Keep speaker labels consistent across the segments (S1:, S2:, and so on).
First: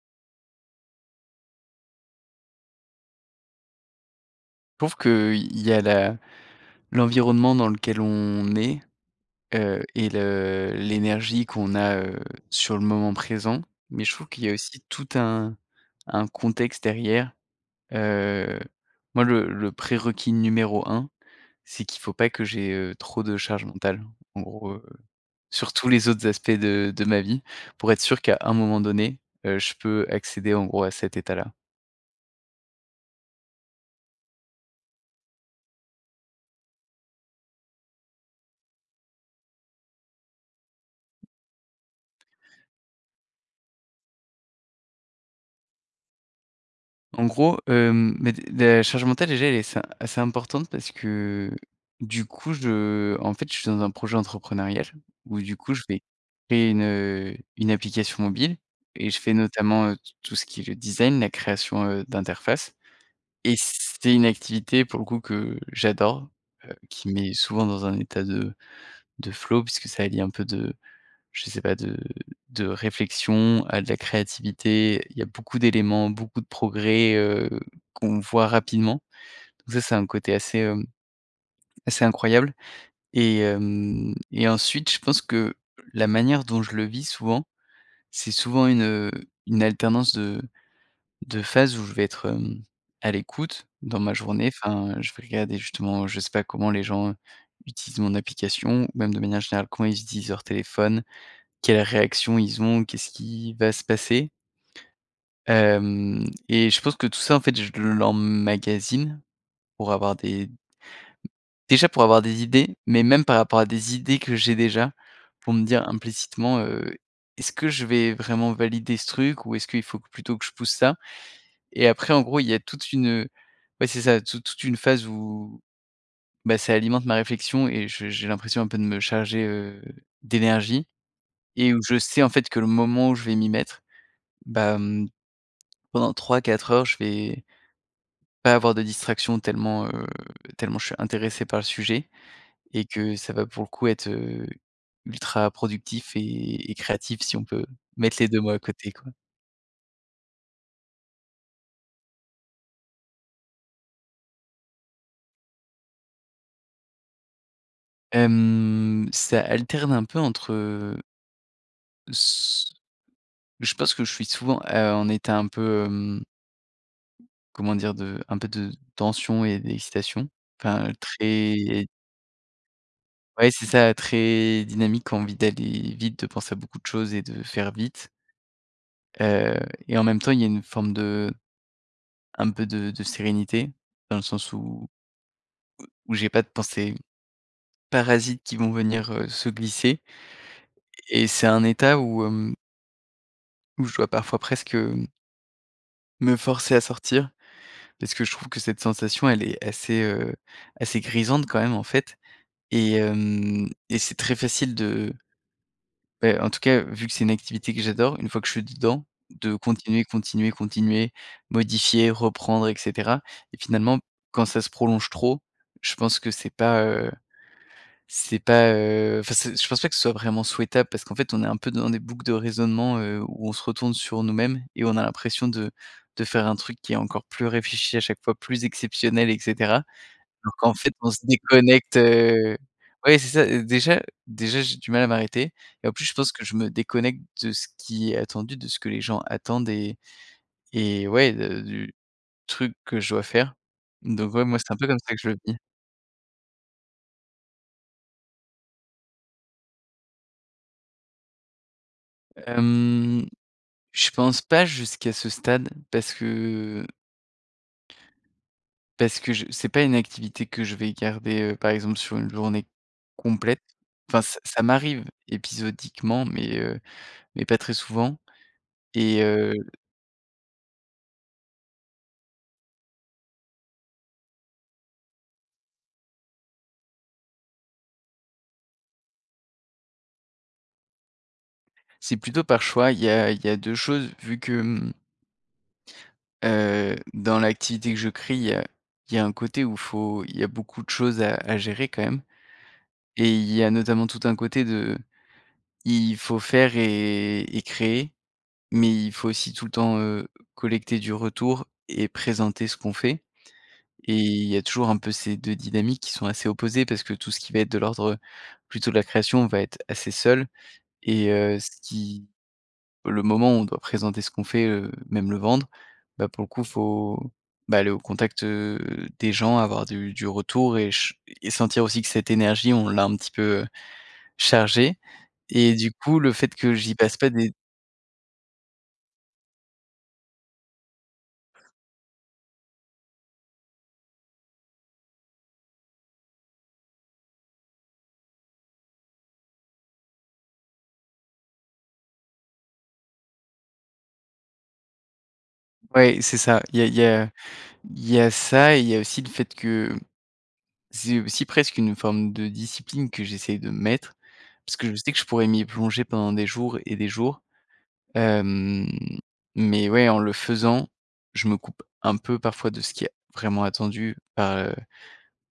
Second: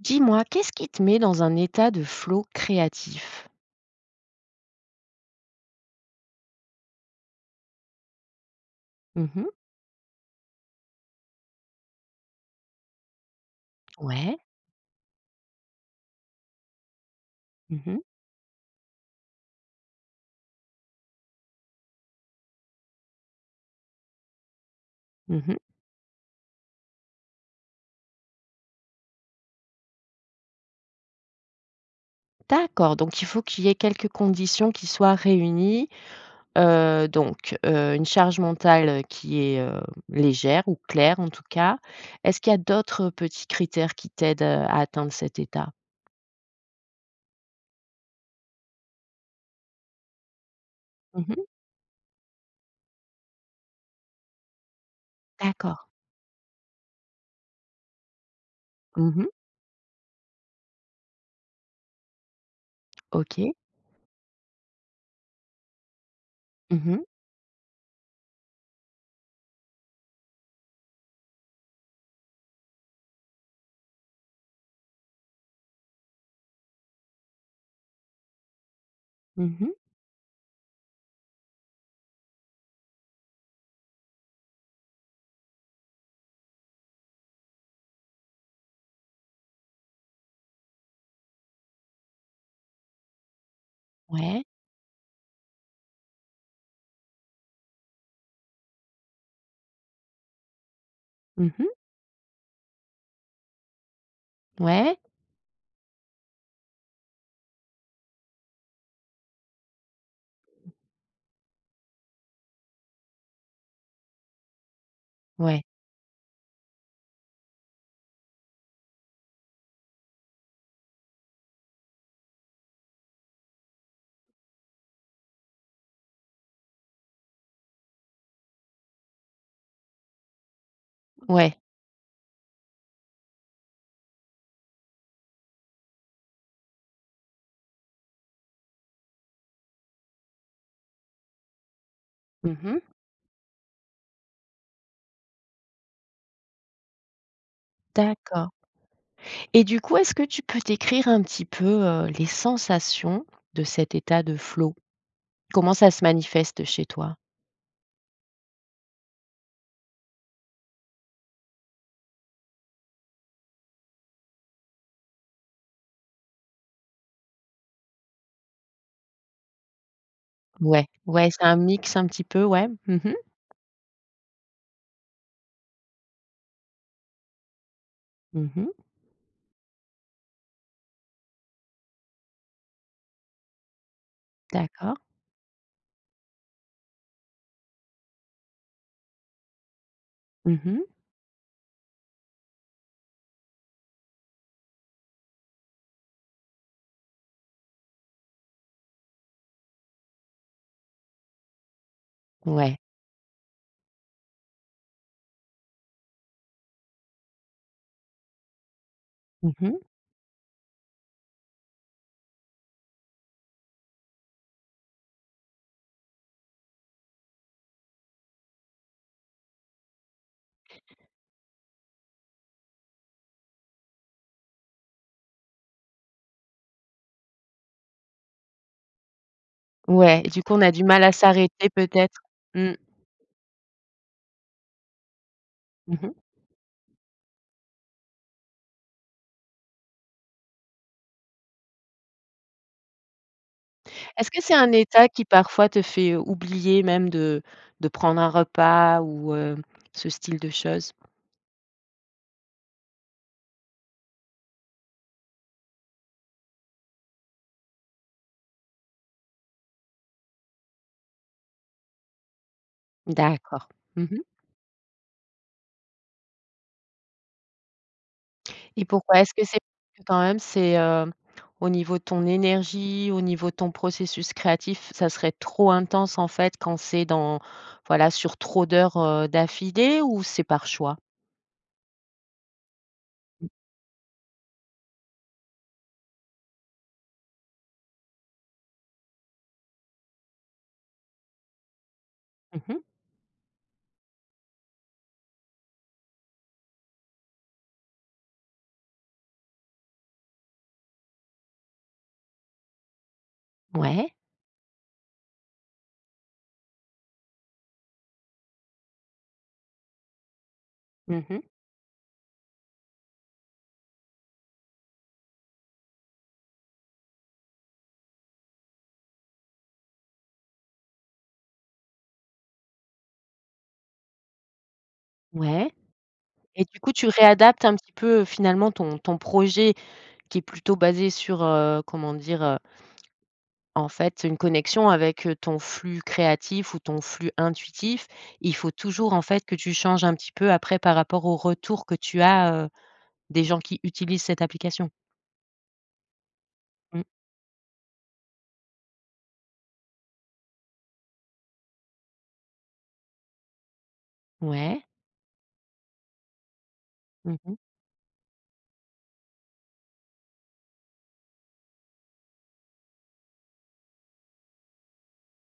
S1: Dis-moi, qu'est-ce qui te met dans un état de flow créatif?
S2: Je trouve que, heu, il y a la l'environnement dans lequel on est,
S1: Mmh mh.
S2: heu et le l'énergie qu'on a, heu, sur le moment présent mais je trouve
S1: Ouais.
S2: qu'il y a aussi tout un un contexte derrière,
S1: Mmh mh.
S2: heu, moi le le prérequis numéro 1, c'est qu'il faut pas que j'ai, heu, trop de charge mentale, en gros, heu,
S1: Mmh mh.
S2: sur tous les autres aspects de de ma vie, pour être sûr qu'à un moment donné, heu, je peux accéder, en gros, à cet état-là.
S1: D'accord donc il faut qu'il y ait quelques conditions qui soient réunies, heu, donc heu, une charge mentale qui est, heu, légère ou claire en tout cas. Est-ce qu'il y a d'autres petits critères qui t'aident, heu, à atteindre cet état?
S2: En gros, hem, mais des la charge mentale, déjà, elle est assez assez importante parce
S1: Mmh mh.
S2: que, heu, du coup, je, heu, en fait, je suis dans un projet entrepreneurial où du coup je
S1: D'accord.
S2: vais créer une, heu, une application mobile et
S1: Mmh
S2: je
S1: mh.
S2: fais notamment, heu, t tout ce qui est le design, la création, heu, d'interface et
S1: OK.
S2: c'est une activité pour le coup que j'adore, heu,
S1: Mmh mh.
S2: qui me met souvent dans un état de de flow puisque ça allie un peu de je sais pas de de réflexion à de la créativité. Il y a beaucoup d'éléments, beaucoup de progrès, heu, qu'on voit rapidement,
S1: Mmh
S2: donc
S1: mh.
S2: ça, c'est un côté assez, hem, assez incroyable et hem et ensuite je pense que la manière dont je le vis souvent, c'est souvent une, heu, une alternance de de phases où je vais être, hem, à l'écoute dans ma
S1: Ouais.
S2: journée enfin, je vais regarder justement je sais pas, comment les gens utilisent mon application ou même de manière générale comment ils utilisent leur téléphone,
S1: Mmh mh.
S2: quelles réactions ils ont, qu'est-ce qui va se passer
S1: Ouais.
S2: hem et je pense que tout ça, en fait, je l'emmagasine pour avoir des déjà, pour avoir des idées, mais même par rapport à des idées que j'ai déjà, pour me
S1: Ouais.
S2: dire, implicitement, heu, est-ce que je vais vraiment valider ce truc ou est-ce qu'il faut plutôt que je pousse ça? Et après en gros il y a toute une ouais c'est ça toute toute une phase où, bah, ça alimente ma réflexion et j j'ai l'impression un peu de me charger, heu, d'énergie
S1: Ouais.
S2: et où je sais, en fait, que le moment où je vais m'y mettre, bah, mmh, pendant 3-4 heures, je vais pas avoir de distraction tellement, heu, tellement je suis intéressé par le sujet
S1: Mmh
S2: et
S1: mh.
S2: que ça va pour le coup être, heu, ultra-productif et et créatif si on peut mettre les 2 mots
S1: D'accord.
S2: à côté, quoi.
S1: Et du coup est-ce que tu peux décrire un petit peu, heu, les sensations de cet état de flow? Comment ça se manifeste chez toi?
S2: Hem, ça alterne un peu entre, heu s je pense que je suis souvent, heu, en état un peu, hem comment dire? De un peu de tension et d'excitation,
S1: Ouais.
S2: enfin
S1: Ouais, c'est un
S2: très
S1: mix un petit peu, ouais. Mmh mh.
S2: ouais, c'est ça, très dynamique, envie d'aller vite, de penser à beaucoup de choses et de faire vite
S1: Mmh mh.
S2: heu et en même temps il y a une forme de un peu de de sérénité dans le sens où
S1: D'accord.
S2: où j'ai pas de pensées parasites qui vont venir, heu, se glisser
S1: Mmh mh.
S2: et c'est un état où, hem où je dois parfois presque, hem me forcer à sortir parce que je trouve que cette sensation elle est assez, heu, assez grisante quand même en fait
S1: Ouais.
S2: et hem, et c'est très facile de bah, en tout cas vu que c'est une activité que j'adore, une fois que je suis dedans
S1: Mmh
S2: de
S1: mh.
S2: continuer, continuer, continuer, modifier, reprendre et cetera et finalement, quand ça se prolonge trop, je pense que c'est pas, heu, c'est pas, heu, enfin, c'est je pense pas que ce soit vraiment souhaitable parce qu'en fait, on est un peu dans des boucles de raisonnement, heu, où on se retourne sur nous-mêmes et on a l'impression de de faire un truc qui est encore plus réfléchi à chaque fois, plus exceptionnel et cetera
S1: Ouais, du coup,
S2: donc,
S1: on a
S2: en
S1: du
S2: fait,
S1: mal
S2: on
S1: à
S2: se
S1: s'arrêter
S2: déconnecte,
S1: peut-être,
S2: heu
S1: mmh?
S2: ouais, c'est ça, heu, déjà déjà j'ai du mal à m'arrêter et en
S1: Mmh
S2: plus
S1: mh.
S2: je pense que je me déconnecte de ce qui est attendu, de ce que les gens attendent et et ouais de du truc que je dois faire,
S1: Est-ce
S2: donc
S1: que
S2: voilà,
S1: c'est
S2: moi,
S1: un
S2: c'est un peu comme
S1: état
S2: ça que
S1: qui
S2: je le vis.
S1: parfois te fait oublier même de de prendre un repas ou, heu, ce style de choses?
S2: Hem, je pense pas, jusqu'à ce stade, parce que parce que je c'est pas une activité que je vais garder, heu, par exemple sur une journée complète.
S1: D'accord, mmh mh.
S2: Enfin c ça m'arrive épisodiquement, mais heu, mais pas très souvent,
S1: Et pourquoi?
S2: et
S1: Est-ce que
S2: heu
S1: c'est quand même c'est, heu, au niveau de ton énergie, au niveau de ton processus créatif, ça serait trop intense en fait quand c'est dans voilà sur trop d'heures, heu, d'affilée ou c'est par choix?
S2: C'est plutôt par choix, il y a il y a 2 choses, vu que mmh heu, dans l'activité que je crie, heu, il y a un côté où il faut il y a beaucoup de choses à à gérer quand même,
S1: Mmh mh.
S2: et il y a notamment tout un côté de il faut faire et et créer, mais il faut aussi tout le temps, heu, collecter du retour et présenter ce qu'on fait.
S1: Ouais.
S2: Et il y a toujours un peu ces 2 dynamiques qui sont assez opposées parce que tout ce qui va être de l'ordre, heu, plutôt de la création va être assez seul
S1: Mmh
S2: et
S1: mh.
S2: heu, ce qui le moment où on doit présenter ce qu'on fait, heu, même le vendre, bah pour le coup faut, bah aller au contact, heu, des gens avoir du du retour et ch et sentir aussi que cette énergie on l'a un petit peu, heu, chargée
S1: Ouais.
S2: et du coup le fait
S1: Et
S2: que
S1: du coup
S2: j'y
S1: tu
S2: passe pas mes
S1: réadaptes un petit peu finalement ton ton projet qui est plutôt basé sur, heu, comment dire? Heu en fait une connexion avec, heu, ton flux créatif ou ton flux intuitif. Il faut toujours en fait que tu changes un petit peu après par rapport au retour que tu as, heu, des gens qui utilisent cette application.
S2: Ouais, c'est ça, il y a il
S1: Mmh.
S2: y a il y a ça et il y a aussi le fait que c'est aussi presque une forme de discipline que j'essaie de me mettre parce
S1: Ouais.
S2: que je sais que je pourrais m'y plonger pendant des jours et des
S1: Mmh
S2: jours,
S1: mh.
S2: hem, mais ouais, en le faisant, je me coupe un peu parfois de ce qui est vraiment attendu par, heu,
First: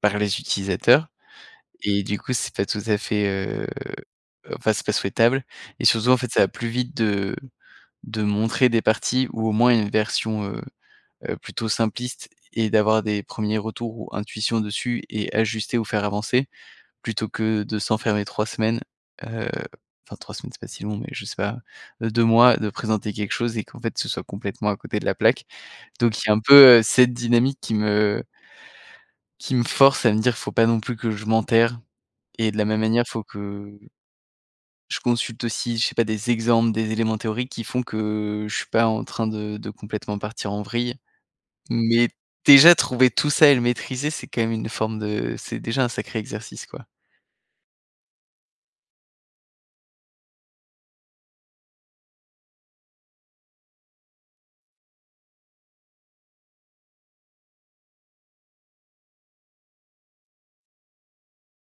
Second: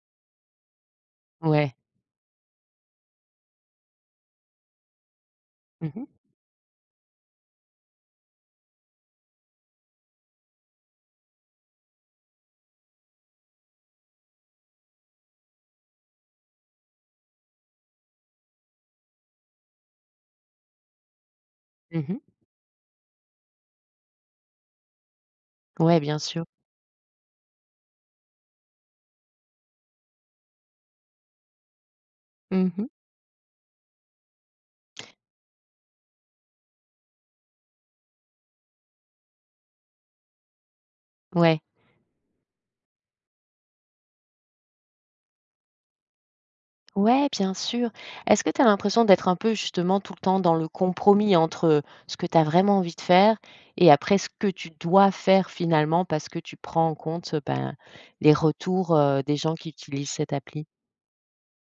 S2: par les utilisateurs
S1: Ouais.
S2: et du coup c'est pas tout à fait, heu, enfin, c'est pas souhaitable et
S1: Mmh
S2: surtout,
S1: mh.
S2: en fait, ça va plus vite de de montrer des parties ou au moins une version, heu heu, plutôt simpliste et d'avoir des 1ers retours ou intuitions dessus et ajuster ou faire avancer, plutôt que de s'enfermer 3 semaines, heu, enfin 3 semaines, c'est pas si long mais je sais pas,
S1: Mmh
S2: heu,
S1: mh.
S2: 2 mois de présenter quelque chose et qu'en fait ce soit complètement à côté de la plaque,
S1: Ouais,
S2: donc
S1: bien
S2: il y a un
S1: sur.
S2: peu, heu, cette dynamique qui me qui me force à me dire: «Il faut pas non plus que je m'enterre» et de la
S1: Mmh
S2: même
S1: mh.
S2: manière il faut que je consulte aussi, je sais pas, des exemples, des éléments théoriques qui font que je suis pas en train de de complètement partir en vrille
S1: Ouais.
S2: mais déjà trouver tout ça et le maîtriser c'est quand même une forme de c'est déjà un sacré exercice, quoi.
S1: Ouais, bien sûr. Est-ce que tu as l'impression d'être un peu justement tout le temps dans le compromis entre, heu, ce que tu as vraiment envie de faire et après ce que tu dois faire, finalement, parce que tu prends en compte, ben, les retours, heu, des gens qui utilisent cette appli?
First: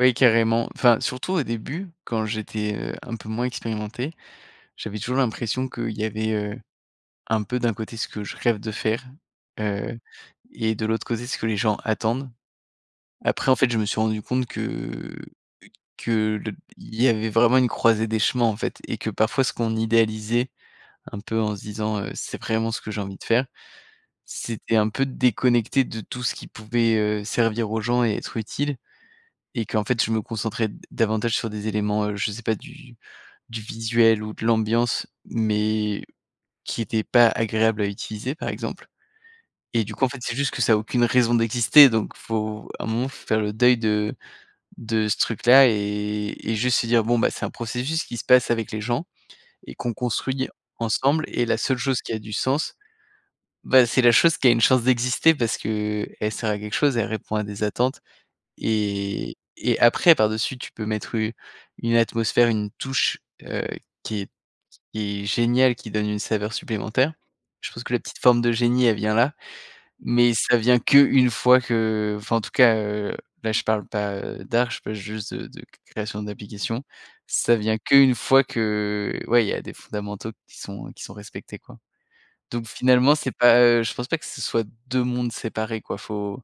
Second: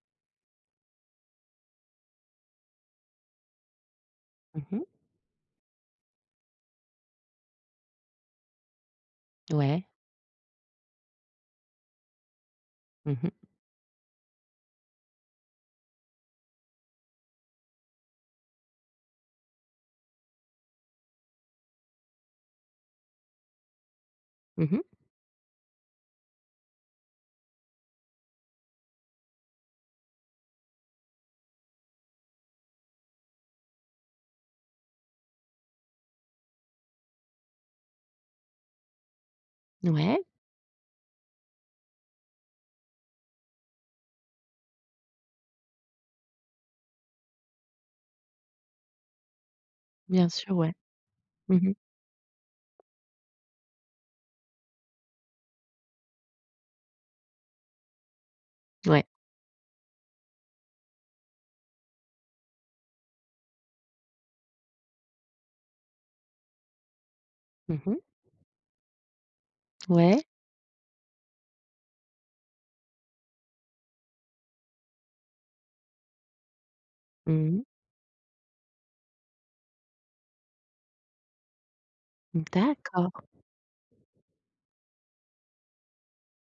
S2: Oui, carrément, enfin, surtout au début, quand j'étais, heu, un peu moins expérimenté,
S1: Mmh mh.
S2: j'avais toujours l'impression qu'il y avait, heu, un peu, d'un côté, ce que je rêve de faire,
S1: Ouais.
S2: heu et de l'autre côté, ce que les gens attendent.
S1: Mmh mh.
S2: Après, en fait, je me suis rendu compte que que le il y avait vraiment une croisée des chemins, en fait et que parfois, ce qu'on idéalisait, un peu, en se disant, heu: «C'est vraiment ce que j'ai envie de faire»,
S1: Mmh
S2: c'était
S1: mh.
S2: un peu déconnecté de tout ce qui pouvait, heu, servir aux gens et être utile et qu'en fait, je me concentrais d davantage sur des éléments, heu, je sais pas, du du visuel ou de l'ambiance mais qui étaient pas agréables à utiliser, par exemple et du coup, en fait,
S1: Ouais.
S2: c'est juste que ça a aucune raison d'exister, donc il faut, à un moment, il faut faire le deuil de de ce truc-là et et juste se dire: «Bon, bah, c'est un processus qui se passe avec les gens et qu'on
S1: Bien
S2: construit
S1: sûr, ouais.
S2: ensemble» et la
S1: Mmh mh.
S2: seule chose qui a du sens, bah, c'est la chose qui a une chance d'exister parce qu'elle sert à quelque chose, elle répond à des attentes.
S1: Ouais.
S2: Et et après, par dessus, tu peux mettre une une atmosphère, une touche, heu, qui est qui est géniale, qui donne une saveur supplémentaire. Je
S1: Mmh
S2: pense que la
S1: mh.
S2: petite forme de génie, elle vient là,
S1: Ouais.
S2: mais ça vient qu'une fois que, enfin, en tout cas, heu, là, je parle pas, heu, d'art, je parle juste de de création d'application,
S1: Mmh
S2: ça
S1: mh.
S2: vient qu'une fois que, ouais, il y a des fondamentaux qui sont qui sont respectés, quoi, donc finalement,
S1: D'accord.
S2: c'est pas, heu, je pense pas que ce soit 2 mondes séparés, quoi, faut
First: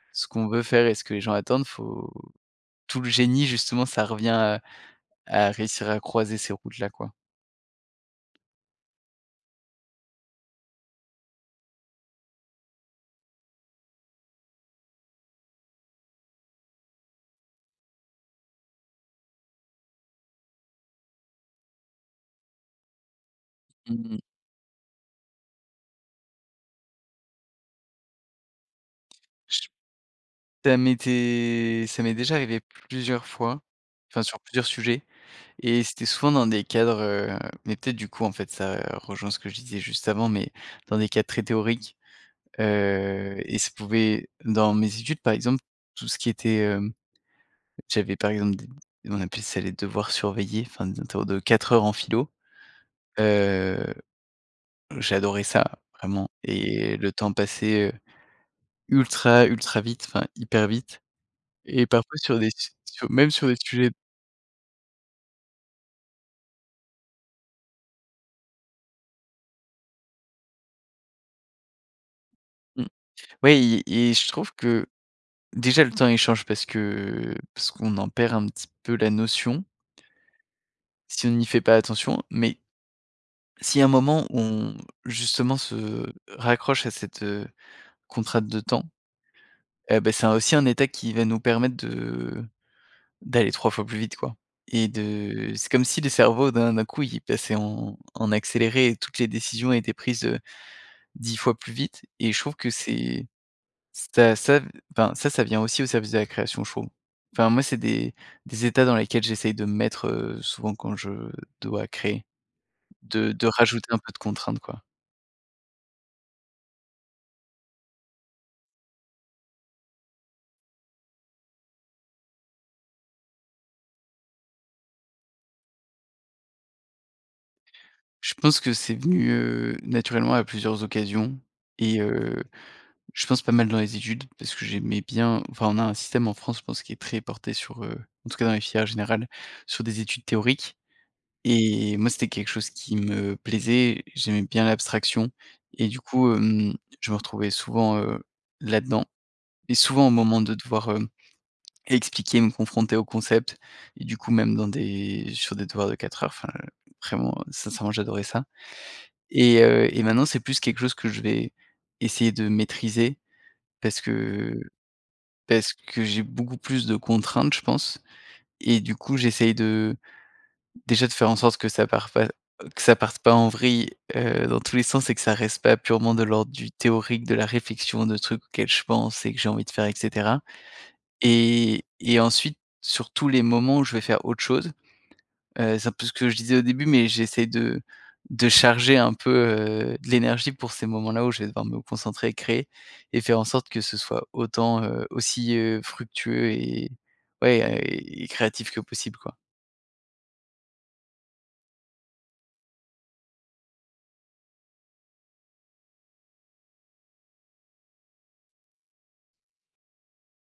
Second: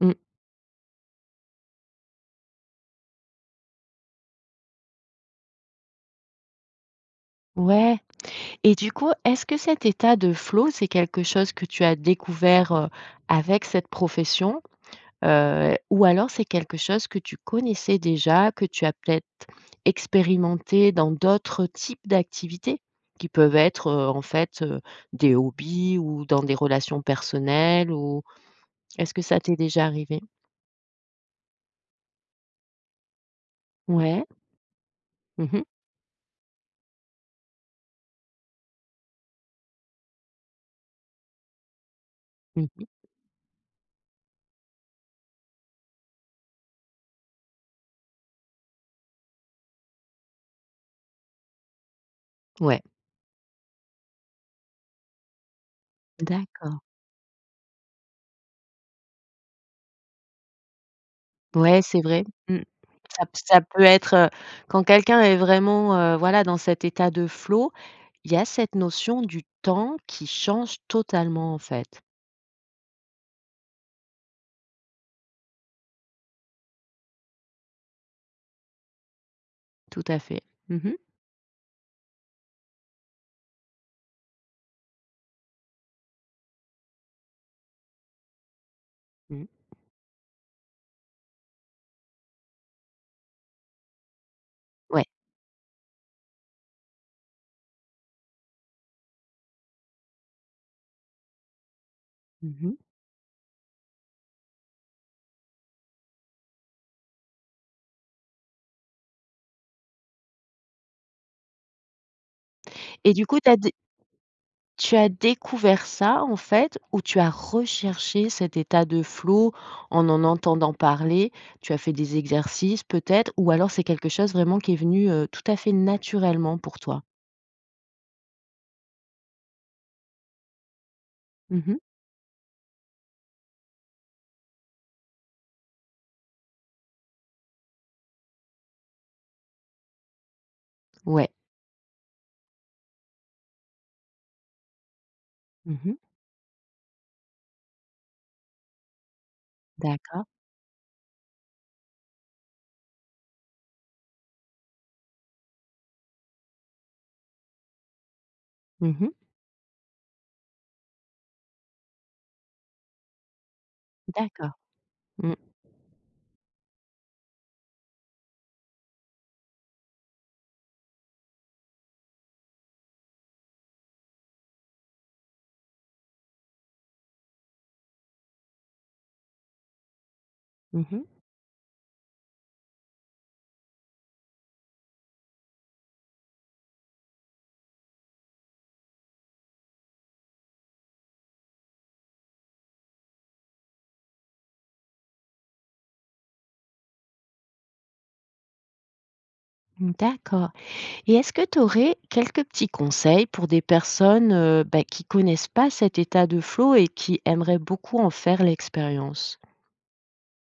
S1: Mmh.
S2: ce qu'on veut faire et ce que les gens attendent, faut tout le génie, justement, ça revient à à réussir à croiser ces routes-là, quoi.
S1: Ouais. Et du coup, est-ce que cet état de flow, c'est quelque chose que tu as découvert, heu, avec cette profession, heu, ou alors c'est quelque chose que tu connaissais déjà, que tu as peut-être expérimenté dans d'autres types d'activités qui peuvent être, heu,
S2: Mmh
S1: en
S2: mh.
S1: fait, heu, des hobbies ou dans des relations personnelles ou est-ce que ça t'est déjà arrivé?
S2: Ça m'était ça m'est déjà arrivé plusieurs fois, enfin,
S1: Ouais.
S2: sur plusieurs sujets
S1: Mmh mh.
S2: et c'était souvent dans des cadres, heu, mais peut-être, du coup, en fait, ça rejoint ce que je disais juste avant, mais dans des cas très théoriques,
S1: Mmh mh.
S2: heu et ça pouvait dans mes études, par exemple, tout ce qui était, hem, j'avais, par exemple, des nous on appelait ça les devoirs surveillés, enfin, des interros de 4 heures en philo,
S1: Ouais.
S2: heu, j'adorais ça, vraiment
S1: D'accord.
S2: et le temps passait, heu, ultra, ultra vite, enfin, hyper vite
S1: Ouais,
S2: et
S1: c'est
S2: parfois
S1: vrai,
S2: sur des
S1: mmh.
S2: s
S1: Ça,
S2: même sur des
S1: ça peut
S2: sujets
S1: être, heu, quand quelqu'un est vraiment, heu, voilà, dans cet état de flow, il y a cette notion du temps qui change totalement, en fait.
S2: Mmh. Ouais et et je trouve que déjà, le temps il change parce que parce qu'on en perd un petit peu la notion
S1: Tout à fait. Mmh mh.
S2: si on n'y fait pas attention, mais si à un moment on, justement, se raccroche à cette, heu, contrainte de temps,
S1: Mmh.
S2: eh ben, c'est un aussi un état qui va nous permettre de d'aller 3 fois plus vite, quoi et
S1: Ouais.
S2: de c'est comme si le cerveau d'un d'un coup, il passait en en accéléré et toutes les décisions étaient prises, heu, 10 fois plus vite et je
S1: Mmh
S2: trouve que
S1: mh.
S2: c'est ça ça v enfin, ça, ça vient aussi au service de la création, je trouve, enfin, moi, c'est des des états dans lesquels j'essaie de me mettre, heu, souvent quand je dois créer,
S1: Et du
S2: de
S1: coup
S2: de
S1: tu as dé
S2: rajouter un peu de contraintes, quoi.
S1: tu as découvert ça en fait ou tu as recherché cet état de flow en en entendant parler? Tu as fait des exercices peut-être ou alors c'est quelque chose vraiment qui est venu, heu, tout à fait naturellement pour toi?
S2: Je pense que c'est venu, heu, naturellement, à plusieurs occasions
S1: Mmh mh.
S2: et heu, je pense pas mal dans les études parce que j'aimais bien, enfin, on a un système en France je pense qui très porté sur, heu, en tout cas dans les filières générales sur des études théoriques
S1: Ouais.
S2: et moi, c'était quelque chose qui me plaisait, j'aimais bien l'abstraction
S1: Mmh
S2: et
S1: mh.
S2: du coup, hem, je me retrouvais souvent, heu, là-dedans et souvent au
S1: D'accord.
S2: moment de devoir, hem, expliquer, me confronter au concept et du coup même dans des sur des devoirs de 4 heures, enfin, heu, vraiment, heu, sincèrement j'adorais ça
S1: Mmh mh.
S2: et heu et maintenant c'est plus quelque chose que je vais, essayer de maîtriser parce
S1: D'accord.
S2: que
S1: Mmh.
S2: parce que j'ai beaucoup plus de contraintes, je pense et du coup, j'essaie de, déjà, de faire en sorte que ça parte pas que ça parte pas en vrille, heu, dans tous les sens et que ça reste pas purement de l'ordre du théorique, de la réflexion, de trucs auxquels je pense et que j'ai envie de faire et cetera
S1: Mmh mh.
S2: et et ensuite sur tous les moments où je vais faire autre chose, heu, c'est un peu ce que je disais au début mais j'essaie de de charger un peu, heu, de l'énergie pour ces moments-là où je vais devoir me concentrer et créer et faire en sorte que ce soit autant, heu aussi, heu, fructueux et ouais et et créatif que possible quoi.
S1: Mmh d'accord et est-ce que tu aurais quelques petits conseils pour des personnes, heu, beh, qui connaissent pas cet état de flow et qui aimeraient beaucoup en faire l'expérience?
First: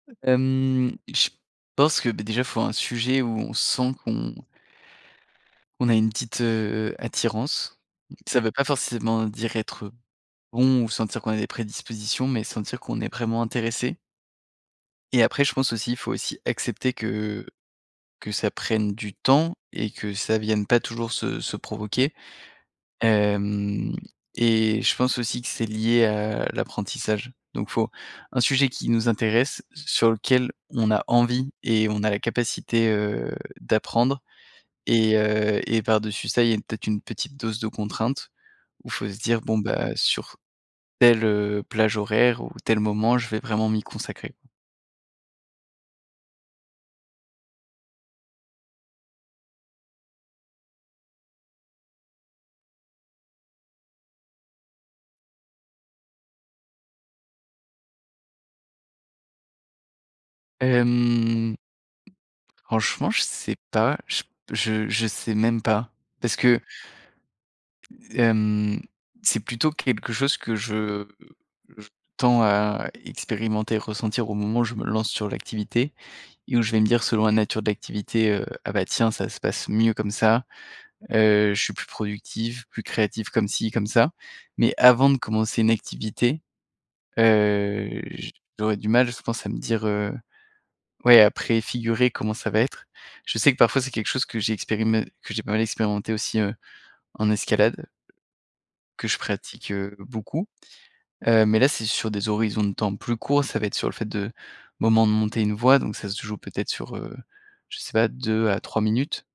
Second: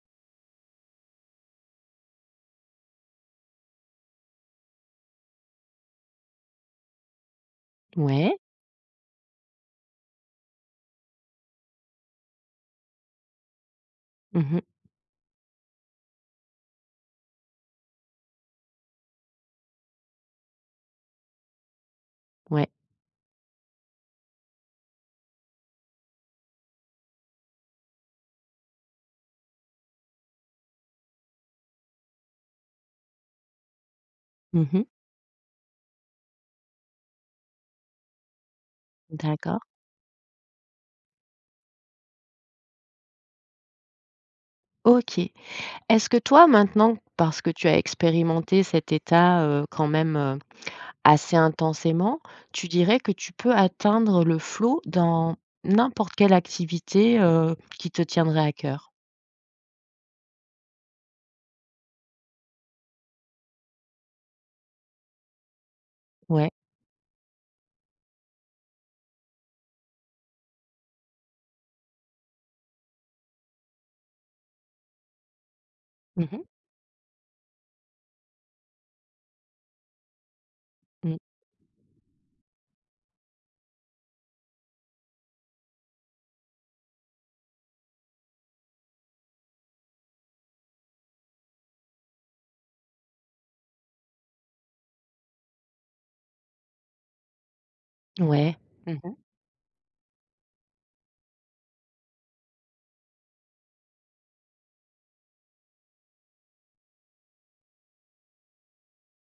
S2: Heu, hem, je pense que, bah, déjà, il faut un sujet où on sent qu'on qu’on a une petite, heu, attirance.
S1: Ouais.
S2: Ça veut pas forcément dire être bon ou sentir qu'on a des prédispositions mais sentir qu'on est vraiment intéressé
S1: Mmh mh.
S2: et, après, je pense aussi, il faut, aussi, accepter que, heu, que ça prenne du temps et que ça vienne pas toujours se se provoquer,
S1: Ouais.
S2: hem et je pense aussi que c'est lié à l'apprentissage, donc faut, un sujet qui nous intéresse, sur lequel on a envie et on a la capacité, heu, d'apprendre
S1: Mmh mh.
S2: et heu, et par-dessus ça il y a, peut-être, une petite dose de contraintes où faut se dire: «Bon,
S1: D’accord.
S2: bah, sur telle, heu, plage horaire ou tel moment je vais vraiment m'y consacrer».
S1: OK. Est-ce que toi, maintenant, parce que tu as expérimenté cet état, heu, quand même, heu, assez intensément, tu dirais que tu peux atteindre le flow dans n'importe quelle activité, heu, qui te tiendrait à cœur?
S2: Hem, franchement, je sais pas, je p je sais même pas parce
S1: Ouais.
S2: que hem, c'est plutôt quelque chose que je, heu, je tends à expérimenter, ressentir au moment où je me lance sur l'activité
S1: Mmh mh.
S2: et où je vais me dire, selon la nature de l'activité, heu: «Ah, bah, tiens, ça se passe mieux comme ça,
S1: Mmh.
S2: heu, je suis plus productif, plus créatif comme ci, comme ça» mais avant de commencer une activité, heu, j'aurais du mal, je pense, à me dire, heu, ouais à préfigurer comment ça va être. Je sais que parfois c'est quelque chose que j'ai expérimenté que j'ai pas mal expérimenté aussi, heu, en escalade
S1: Ouais. Mmh
S2: que
S1: mh.
S2: je pratique, heu, beaucoup, heu, mais là, c'est sur des horizons de temps plus courts. Ça va être sur le fait de moment de monter une voie, donc ça se joue peut-être sur, heu, je sais pas 2 à 3 minutes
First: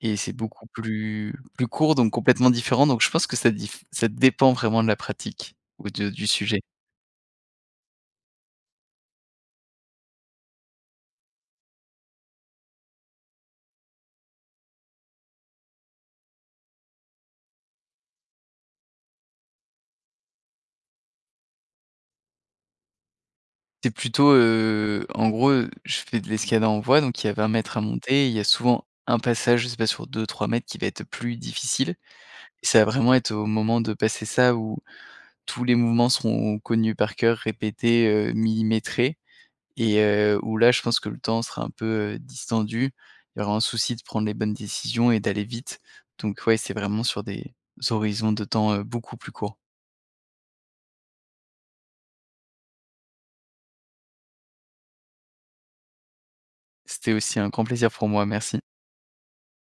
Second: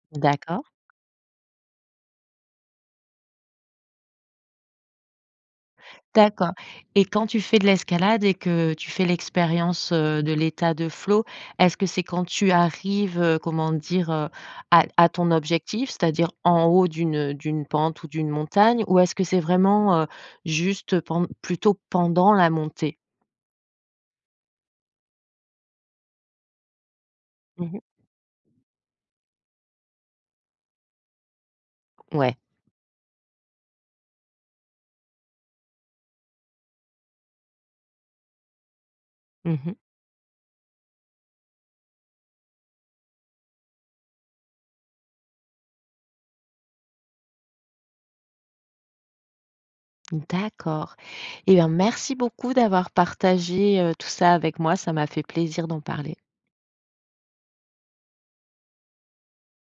S2: et c'est
S1: D'accord.
S2: beaucoup plus plus court donc complètement différent, donc je pense que ça diff ça dépend vraiment de la pratique ou de du
S1: D'accord
S2: sujet.
S1: et quand tu fais de l'escalade et que tu fais l'expérience, heu, de l'état de flow, est-ce que c'est quand tu arrives, heu, comment dire, heu, à à ton objectif, c'est-à-dire en haut d'une, heu, d'une pente ou d'une montagne ou est-ce que c'est vraiment, heu, juste, heu, pend plutôt pendant la montée?
S2: C'est plutôt, heu, en gros, heu, je fais de l'escalade en voie, donc il y a 20
S1: Mmh
S2: mètres
S1: mh.
S2: à monter et il y a souvent un passage, je sais pas, sur 2-3 mètres qui va être, heu, plus difficile.
S1: Ouais.
S2: Ça va vraiment être au moment de passer ça où tous les mouvements seront connus par cœur, répétés, heu, millimétrés
S1: Mmh mh.
S2: et, heu, où là, je pense que le temps sera un peu, heu, distendu. Il y aura un souci de prendre les bonnes décisions et d'aller vite, donc ouais, c'est vraiment sur des horizons de temps, heu, beaucoup plus courts.
S1: Mmh d'accord. Eh ben, merci beaucoup d'avoir partagé, heu, tout ça avec moi. Ça m'a fait plaisir d'en parler.
S2: C'était aussi un grand plaisir pour moi. Merci.